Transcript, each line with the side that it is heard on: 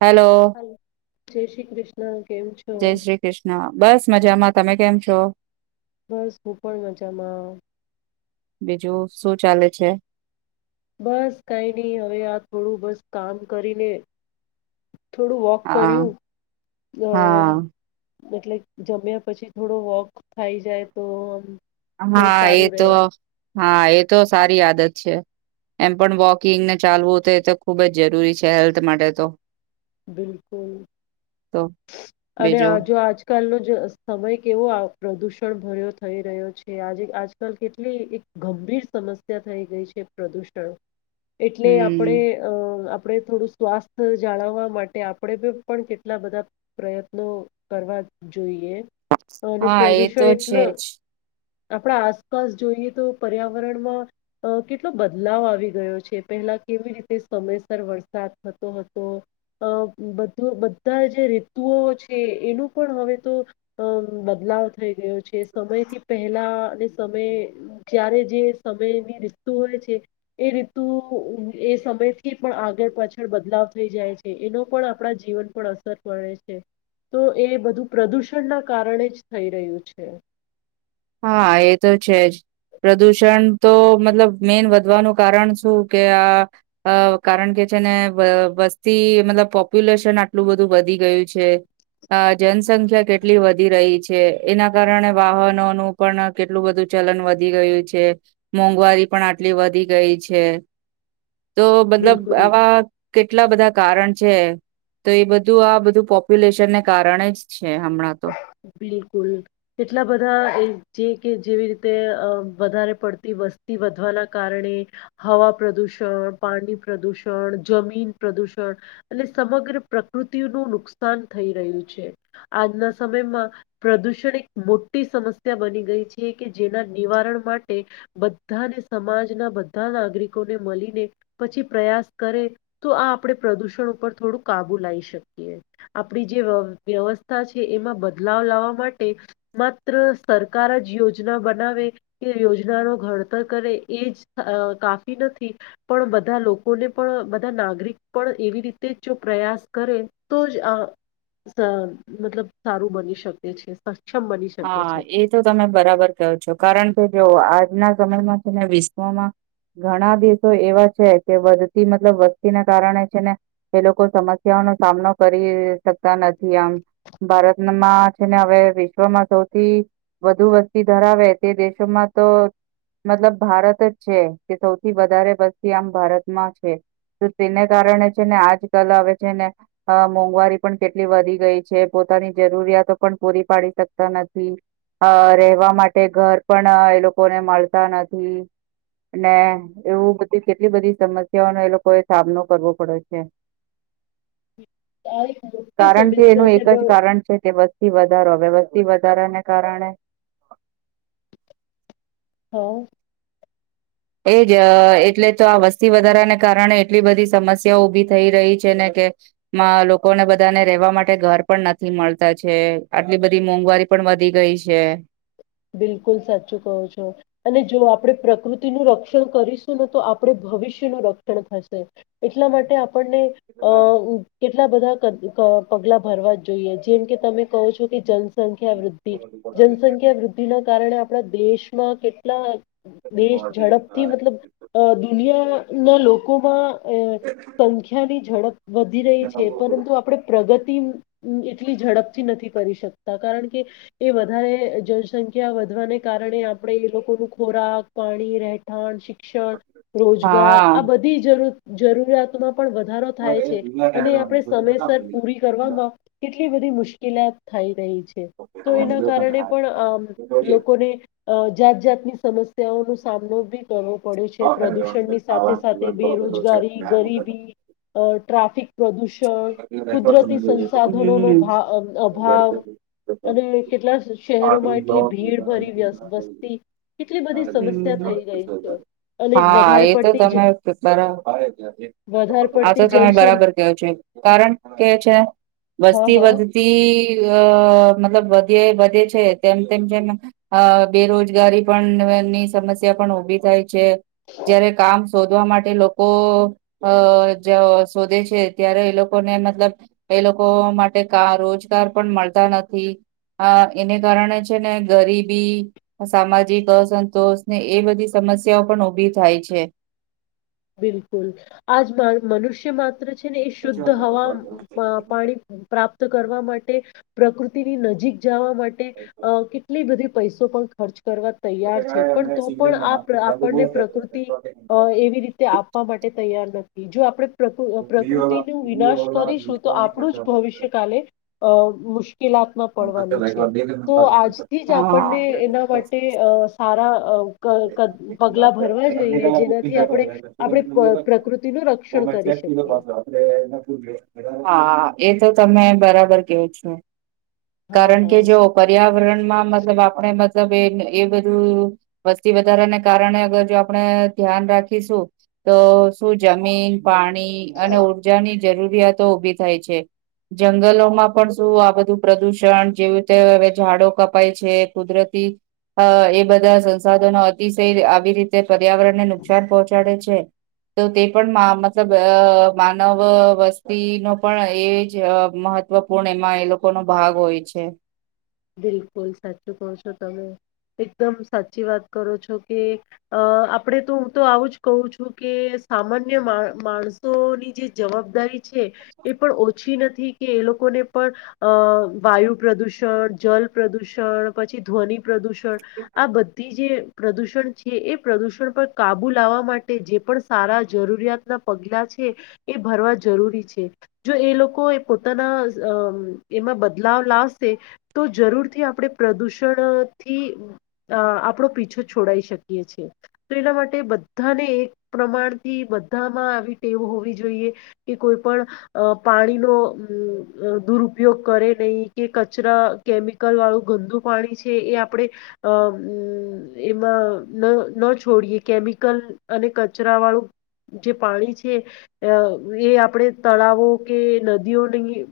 right: Hello
left: જય શ્રી કૃષ્ણ કેમ છો
right: જય શ્રી કૃષ્ણ બસ મજામાં તમે કેમ છો
left: બસ હું પણ મજામાં આવ
right: બીજું શું ચાલે છે
left: બસ કઈ ની હવે આ થોડું બસ કામ કરીને થોડું વોક
right: હા
left: કર્યું અ
right: હા
left: એટલે જમ્યા પછી થોડો વોક થાય જાય તો આમ થોડું
right: હા એ
left: સારું રહે
right: તો હા એ તો સારી આદત છે એમ પણ વોકિંગને ચાલવું તો એ તો ખુબ જ જરૂરી છે હેલ્થ માટે તો
left: બિલકુલ
right: તો
left: અને આ
right: બીજું
left: જો આજકાલ નો સમય કેવો પ્રદુષ ષણ ભર્યો થઈ રહ્યો છે આજે આજકાલ કેટલી એક ગંભીર સમસ્યા થઈ ગઈ છે પ્રદૂષણ એટલે આપણે
right: હમ
left: આપણે થોડું સ્વાસ્થ જાળવવા માટે આપણે પણ કેટલા બધા પ્રયત્નો કરવા જોઈ એ અને
right: હા એ તો
left: પ્રદુષણ
right: છે જ
left: [unintelligible] આપણા આસપાસ જોઈએ તો પર્યાવરણમાં કેટલો બદલાવ આવી ગયો છે પે પેલા કેવી રીતે સમયસર વરસાદ થતો હતો અ બધું બધા જે રેતુઓ છે એનું પણ હવે તો અ બદલ બદલાવ થઈ ગયો છે સમયથી પહેલા અને સમય જ્યારે જે સમયની રી હોય છે એ રીતુ એ સમયથી પણ આગળ પાછળ બદલાવ થઈ જાય છે એનો પણ આપણા જીવન પર અસર પડે છે તો એ બધું પ્રદૂષણના કારણે જ થઈ રહ્યું છે
right: હા એ તો છે જ પ્રદુષણ તો મતલબ મેન વધવાનું કારણ શું કે આ કારણ કે છે ને વસ્તી મતલબ પોપ્યુલેશન આટલું બધું વધી ગયું છે અ જનસંખ્યા કેટલી વધી રહી છે એના કારણે વાહનોનું પણ કેટલું બધું ચલન વધી ગયું છે મોંઘવારી પણ આટલી વધી ગઈ છે
left: [inaudible]
right: તો મતલબ
left: બિલકુલ
right: આવા કેટલા બધા કારણ છે તો એ બધું આ બધું પોપ્યુલેશનને કારણે જ છે હમણાં તો
left: બિલકુલ કેટલા બધા એ જે કે જેવી રીતે વધારે પડતી વ વસ્તી વધવાના કારણે હવા પ્રદુષણ પાણી પ્રદુષણ જમીન પ્રદુ ષણ અને સમગ્ર પ્રકૃતિ નું નુકસાન થઈ રહ્યું છે આજના સમયમાં પ્રદૂષણ એક મોટી સમસ્યા બની ગઈ છે કે જેના નિવારણ માટે બ બધાને સમાજના બધા નાગરિકોને મલીને પછી પ્રયાસ કરે તો આપણે પ્રદૂષણ ઉપર થોડું કાબુ લાવી શકીએ આપણી જે વ્યવસ્થા છે એમાં બ બદલાવ લાવવા માટે માત્ર સરકાર જ યોજના બનાવે એ યોજનાનો ઘ તર કરે એજ કાફી નથી પણ બધા લોકોને પણ બધા નાગરિક પણ એવી રીતે જ જો પ્રયાસ કરે તો જ આ મતલબ સારું બની શકે છે બની શકે
right: હા
left: છે
right: એ તો તમે બરાબર [unintelligible] છો કારણ કે જો આજના સમયમાં છે ને વિશ્વમાં ઘણા દેશો એવા છે કે વધતી મતલબ વસ્તીને કારણે છે ને એ લોકો સમસ્યા સામનો કરી શકતા નથી આમ ભારતમાં છે ને હવે વિશ વિશ્વમાં સૌથી વધુ વસ્તી ધરાવે તે દેશોમાં તો મતલબ ભારત જ છે કે સૌથી વધારે વસ્તી આમ ભારતમાં છે. તો તેને કારણે છે ને આજ કલ આવે છે ને મોંઘવારી અ પણ કેટલી વધી ગઈ છે પો તાની જરૂરિયાતો પણ પૂરી પાડી શક નથી અ રહેેવા માટે ઘર પણ એ લોકો ને મળતા નથી. ને એવું બધી કેટલી બધી સમસ્યાઓનો એ લોકોએ સામનો કરવો પડે છે.
left: [inaudible] આ એક મોટી
right: કારણ કે
left: સમસ્યા
right: એનું
left: છે
right: એક જ
left: બ
right: કારણ છે કે વસ્તી વ ધારો વધારાને કારણે
left: હ
right: એજ અ એટલે તો આ વસ્તી વધારાને કારણે એટલી બધી સમસ્યાઓ ઉભી થઈ રહી છે ને કે મા લોકોને બધાને રેવા માટે ઘર પણ નથી મળતા છે. આટલી બધી મોંઘવારી પણ પણ વધી ગઈ છે.
left: બિલકુલ સાચું કહો છો અને જો આપડે પ્રકૃતિનું રક્ષણ કરીશું ને તો આપડે ભવિષ્યનું રક્ષણ થશે. એટલા માટે આપડને અ કેટલા બધા ક પગલા ભરવા જોઈએ જેમ કે તમે કહો છો કે જન સંખ્યા વૃદ્ધિ. જનસંખ્યા વૃદ્ધિના કારણે આપણા દેશમાં કેટલા દેશ ઝડપથી મતલબ અ દુનિયાના લોકોમાં અ સંખ્યાની ઝડપ વધી રહી છે. પરંતુ આપડે પ્રગતિ તિન એટલી ઝડપથી નથી કરી શકતા કારણ કે એ વધારે જનસંખ્યા ખ્યા વધવાને કારણે આપડે એ લોકોનું ખોરાક, પાણી, રહેઠાણ, શિક શિક્ષણ, રોજગાર
right: હા
left: આ બધી જરૂ જરૂરિયાતોમાં પણ વધારો થાય છે. અને આપડે સમયસર પૂરી કરવામાં કે એટલી બધી મુશ્કેલાત થઈ રહી છે. તો એના કારણે પણ અમ લોકોને અ જાત જાતની સમસ્યાઓનો સામનો બી કરવો પડે છે. પ્રદૂષણની સાથે-સાથે બેરોજગારી, ગરીબી અ ટ્રાફિક પ્રદૂષણ કુદરતી સંસાધનોનો ભાવ અભાવ અને કેટલા શહેરોમાં
right: [unintelligible]
left: એટલી ભીડ ભરી વ્યસ વસ્તી કેટલી બધી સમસ્યા થઈ ગઈ છે અને જ
right: હા
left: વધારે
right: એ તો
left: પડતી જ
right: તમે પેપર
left: વધારે
right: આતો
left: પડતી
right: તમે
left: જનસંખ
right: બરાબર [inaudible] છે કારણ કે છે
left: હા
right: વસ્તી
left: હા
right: વધતી અ મતલબ વધે વધે છે તેમ તેમ જેમ અ બેરોજગારી પણ ની સમસ્યા પણ ઉભી થાય છે. જયારે કામ શોધવા માટે લોકો અ જ શોધે છે. ત્યારે એ લોકોને મતલબ એ લોકો માટે કા રોજગાર પણ મળતા નથી. અ એને કારણે છે ને ગરીબી, સામાજિક અસંતોષને એ બધી સમસ્યાઓ પણ ઉભી થાય છે.
left: બિલકુલ આજ મનુષ્ય માત્ર છે. ને એ શુદ્ધ હવા પા પાણી પ્રાપ્ત કરવા માટે પ્રકૃતિની નજીક જવા માટે અ કેટલી બધી પૈસો પણ ખર્ચ કરવા તૈયાર છે. પણ તો પણ આ આપડને પ્રકૃતિ એવી રી આપવા માટે તૈયાર નથી જો આપ પ્ર પ્રકૃતિનું વિનાશ કરીશું તો આપડુ જ ભવિષ્ય કાલે અ મુશ કેલાતમાં પડવાનું છે. તો આજથી જ આપડને
right: હા.
left: એના માટે અ સારા [unintelligible] પગલા ભરવા જોઈએ. જેનાથી આપણે આપડે પ પ્રકૃતિનું રક્ષણ કરી શકીએ.
right: હા એ તો તમે બરાબર કેવું છુ.
left: હા
right: કારણ કે
left: હા
right: જો પર્યાવરણમાં મતલબ આપડે મતલબ એ એ બધું વસ્તી વધારાને કારણે અગર જો આપણે ધ્યાન રાખીશું તો શું જમીન પાણી અને ઉર્જાની જરૂરિયાતો ઉભી થાય છે. જંગલોમાં પણ શું આ બધું પ્રદૂષણ જેવી રીતે હવે ઝાડો કપાય છે. કુદરતી અ એ બધા સંસાધનો અતિશય આવી રીતે પર્યાવરણ ને નુકસાન પહોંચાડે છે. [unintelligible] તો તે પણ મા મતલબ અ માનવ વસ્તીનો પણ એ જ અ મહત્વ ત્વપૂર્ણ એમાં એ લોકોનો ભાગ હોય છે.
left: બિલકુલ સાચું કહો છો તમે. એકદમ સાચી વાત કરો છો. કે અ આપડે તો હું તો આવું જ કહ છું કે સામાન્ય મા માણસોની જે જવાબદારી છે એ પણ ઓછી નથી કે એ લોકોને પણ અ વાયુ પ્રદુષણ જલ પ્રદૂષણ પછી ધ્વનિ પ્રદૂષણ
right: હમ
left: આ બધી જે પ્રદુષણ છે એ પ્રદુષણ પર કાબુ લાવવા માટે જે પણ સારા જરૂરિયાતના પગલા છે એ ભર જરૂરી છે જો એ લોકો એ પોતાના એમાં બદલાવ પણ લાવશે તો જરૂરથી આપણે પ્રદુષણથી અ આપણો પીછો છોડાઈ શકીએ છીએ તો એના માટે બધાને એક પ્રમાણથી બધામાં આવી ટેવ હોવી જોઈએ કે કોઈ પણ પાણી નો દુરુપયોગ કરે નહીં કે કચરા કેમિકલ વાળું ગંદુ પાણી છે એ આપણેે અ એમાં ન છોડીએ કેમિકલ અને કચરા વાળું જે પાણી છે એ આપણે તળાવો કે નદીઓની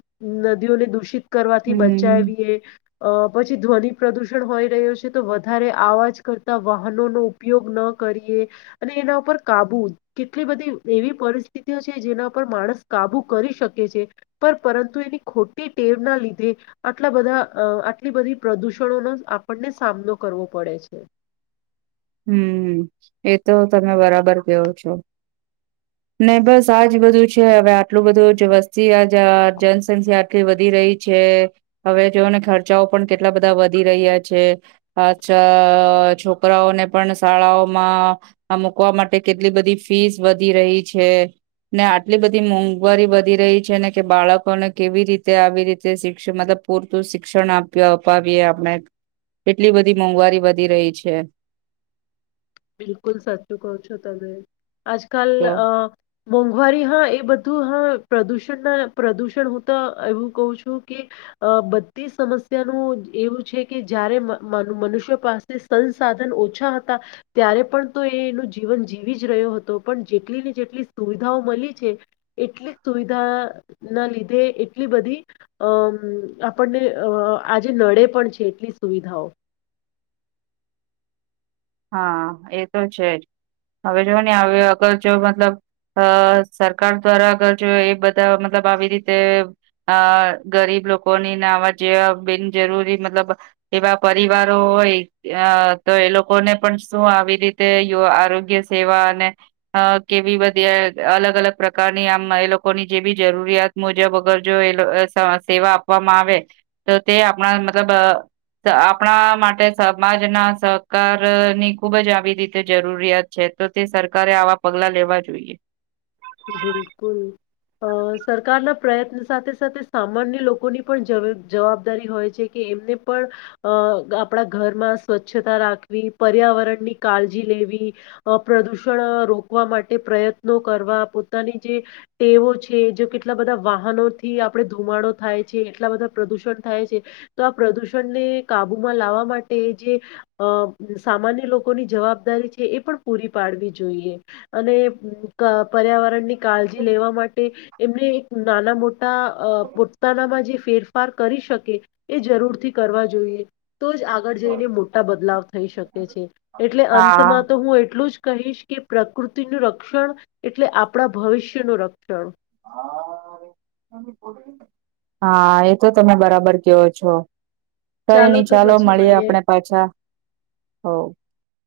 left: નદીઓને દૂષિત કરવાથી બચાવીએ અ પછી ધ્વનિ પ્રદુષણ હોય રહ્યો છે તો વધારે આવાજ કરતા વાહનોનો ઉપયોગ ન કરી અને એના ઉપ કાબુ કેટલી બધી એવી પરિસ્થિતિઓ છે જેના પર માણસ કાબુ કરી શકે છે પણ પરંતુ એની ખોટી ટેવ ના લીધે આટલા બધા અ આટલી બધી પ્રદૂષણોનો આપણને સામનો કરવો પડે છે
right: હમ એ તો તમે બરાબર કેવો છો
left: [inaudible]
right: નને બસ આજ બધું છે હવે આટલું બધું જ વસ્તી આજ જનસંખ્યા આટલી વધી રહી છે એ હવે જોને ખર્ચાઓ પણ કેટલા બધા વધી રહ્યા છે અછા છોકરાઓને પણ શાળાઓમાં આ મુકવા માટે કેટલી બધી ફીસ વધી રહી છે ને આટલી બધી મોંઘવારી વધી રહી છે ને કે બાળકોને કેવી રીતે આવી રીતે શિક્ષણ મતલબ પૂરતું શિક્ષણ આપઈ અપાવીએ આપણે એટલી બધી મોંઘવારી વધી રહી છે
left: બિલકુલ સાચું કહો છો તમે આજ કલ
right: તો
left: અ મોંઘવારી હા એ બધું હા પ્રદુષણ ના પ્રદુષણ હું તો એવું કું છું કે અ બધી સમસ્યાનું એવું છે કે જારે મનુષ્ય પાસે સંન સાધન ઓછા હતા ત્યારે પણ તો એ એનું જીવન જીવી જ રહ્યો હતો પણ જેટલી ને જેટલી સુવિધાઓ મળી છે એટલી સુવિધા ના લીધે એટલી બધી અ આપણને અ આજે નડે પણ છે એટલી સુવિધાઓ
right: હા એ તો છે જ હવે જો ને હ અગર જો મતલબ અ સરકાર દ્વારા અગર જો એ બધા મતલબ આવી રીતે અ ગરીબ લોકો ને આવા જેવા બિનજરૂરી મતલબ એવા પરિવારો હોય તો એ લોકો ને પણ શું આવી રીતે આરોગ્ય સેવા અને કેવી બધી અલગ અલગ પ્રકારની આમ એ લોકોની જે બી જરૂરિયાત મુજબ અગર જો સેવા આપવામાં આવે તો તે આપણા મતલબ આપણા માટે સમાજના સહકાર ની ખુબ જ આવી રીતે જરૂરિયાત છે તો તે સરકારે આવા પગલા લેવા જોઈએ
left: બિલકુલ અ સરકારના પ્રયત્ન સાથે સાથે સામાન્ય લોકોની પણ જવાબદારી હોય છે કે એમને પણ અ આપણા ઘરમાં સ્વચ્છતા રાખવી પર્યાવરણની કાળજી લેવી વી પ્રદૂષણ રોકવા માટે પ્રયત્નો કરવા પોતાની જે ટેવો છે જે કેટલા બધા વાહનો થી આપડે ધુમાડો થાય છે એટલા બધા પ્રદૂષણ થાય છે તો આ પ્રદુષણને કાબુમાં લાવવા માટે જે સામાન્ય લોકોની જવાબદારી છે એ પણ પૂરી પાડવી જોઈએ અને પર્યાવરણ ની કાળજી લેવા માટે એમને એક નાના મોટા અ પોતાનામાં જે ફેરફાર કરી શકે એ જરૂરથી કરવા જોઈએ તો જ આગળ જઈને મોટા બદલાવ થઈ શકે છે એટલે
right: હા
left: અંતમાં તો હું એટલું જ કહીશ કે પ્રકૃતિનું રક્ષણ એટલે આપણા ભવિષ્ય નું રક્ષણ
right: [inaudible] હા એ તો તમે બરાબર કેયો છો કઈ ની
left: તો
right: ચાલો
left: પછી
right: મળીએ
left: મને
right: આપણે પાછા હો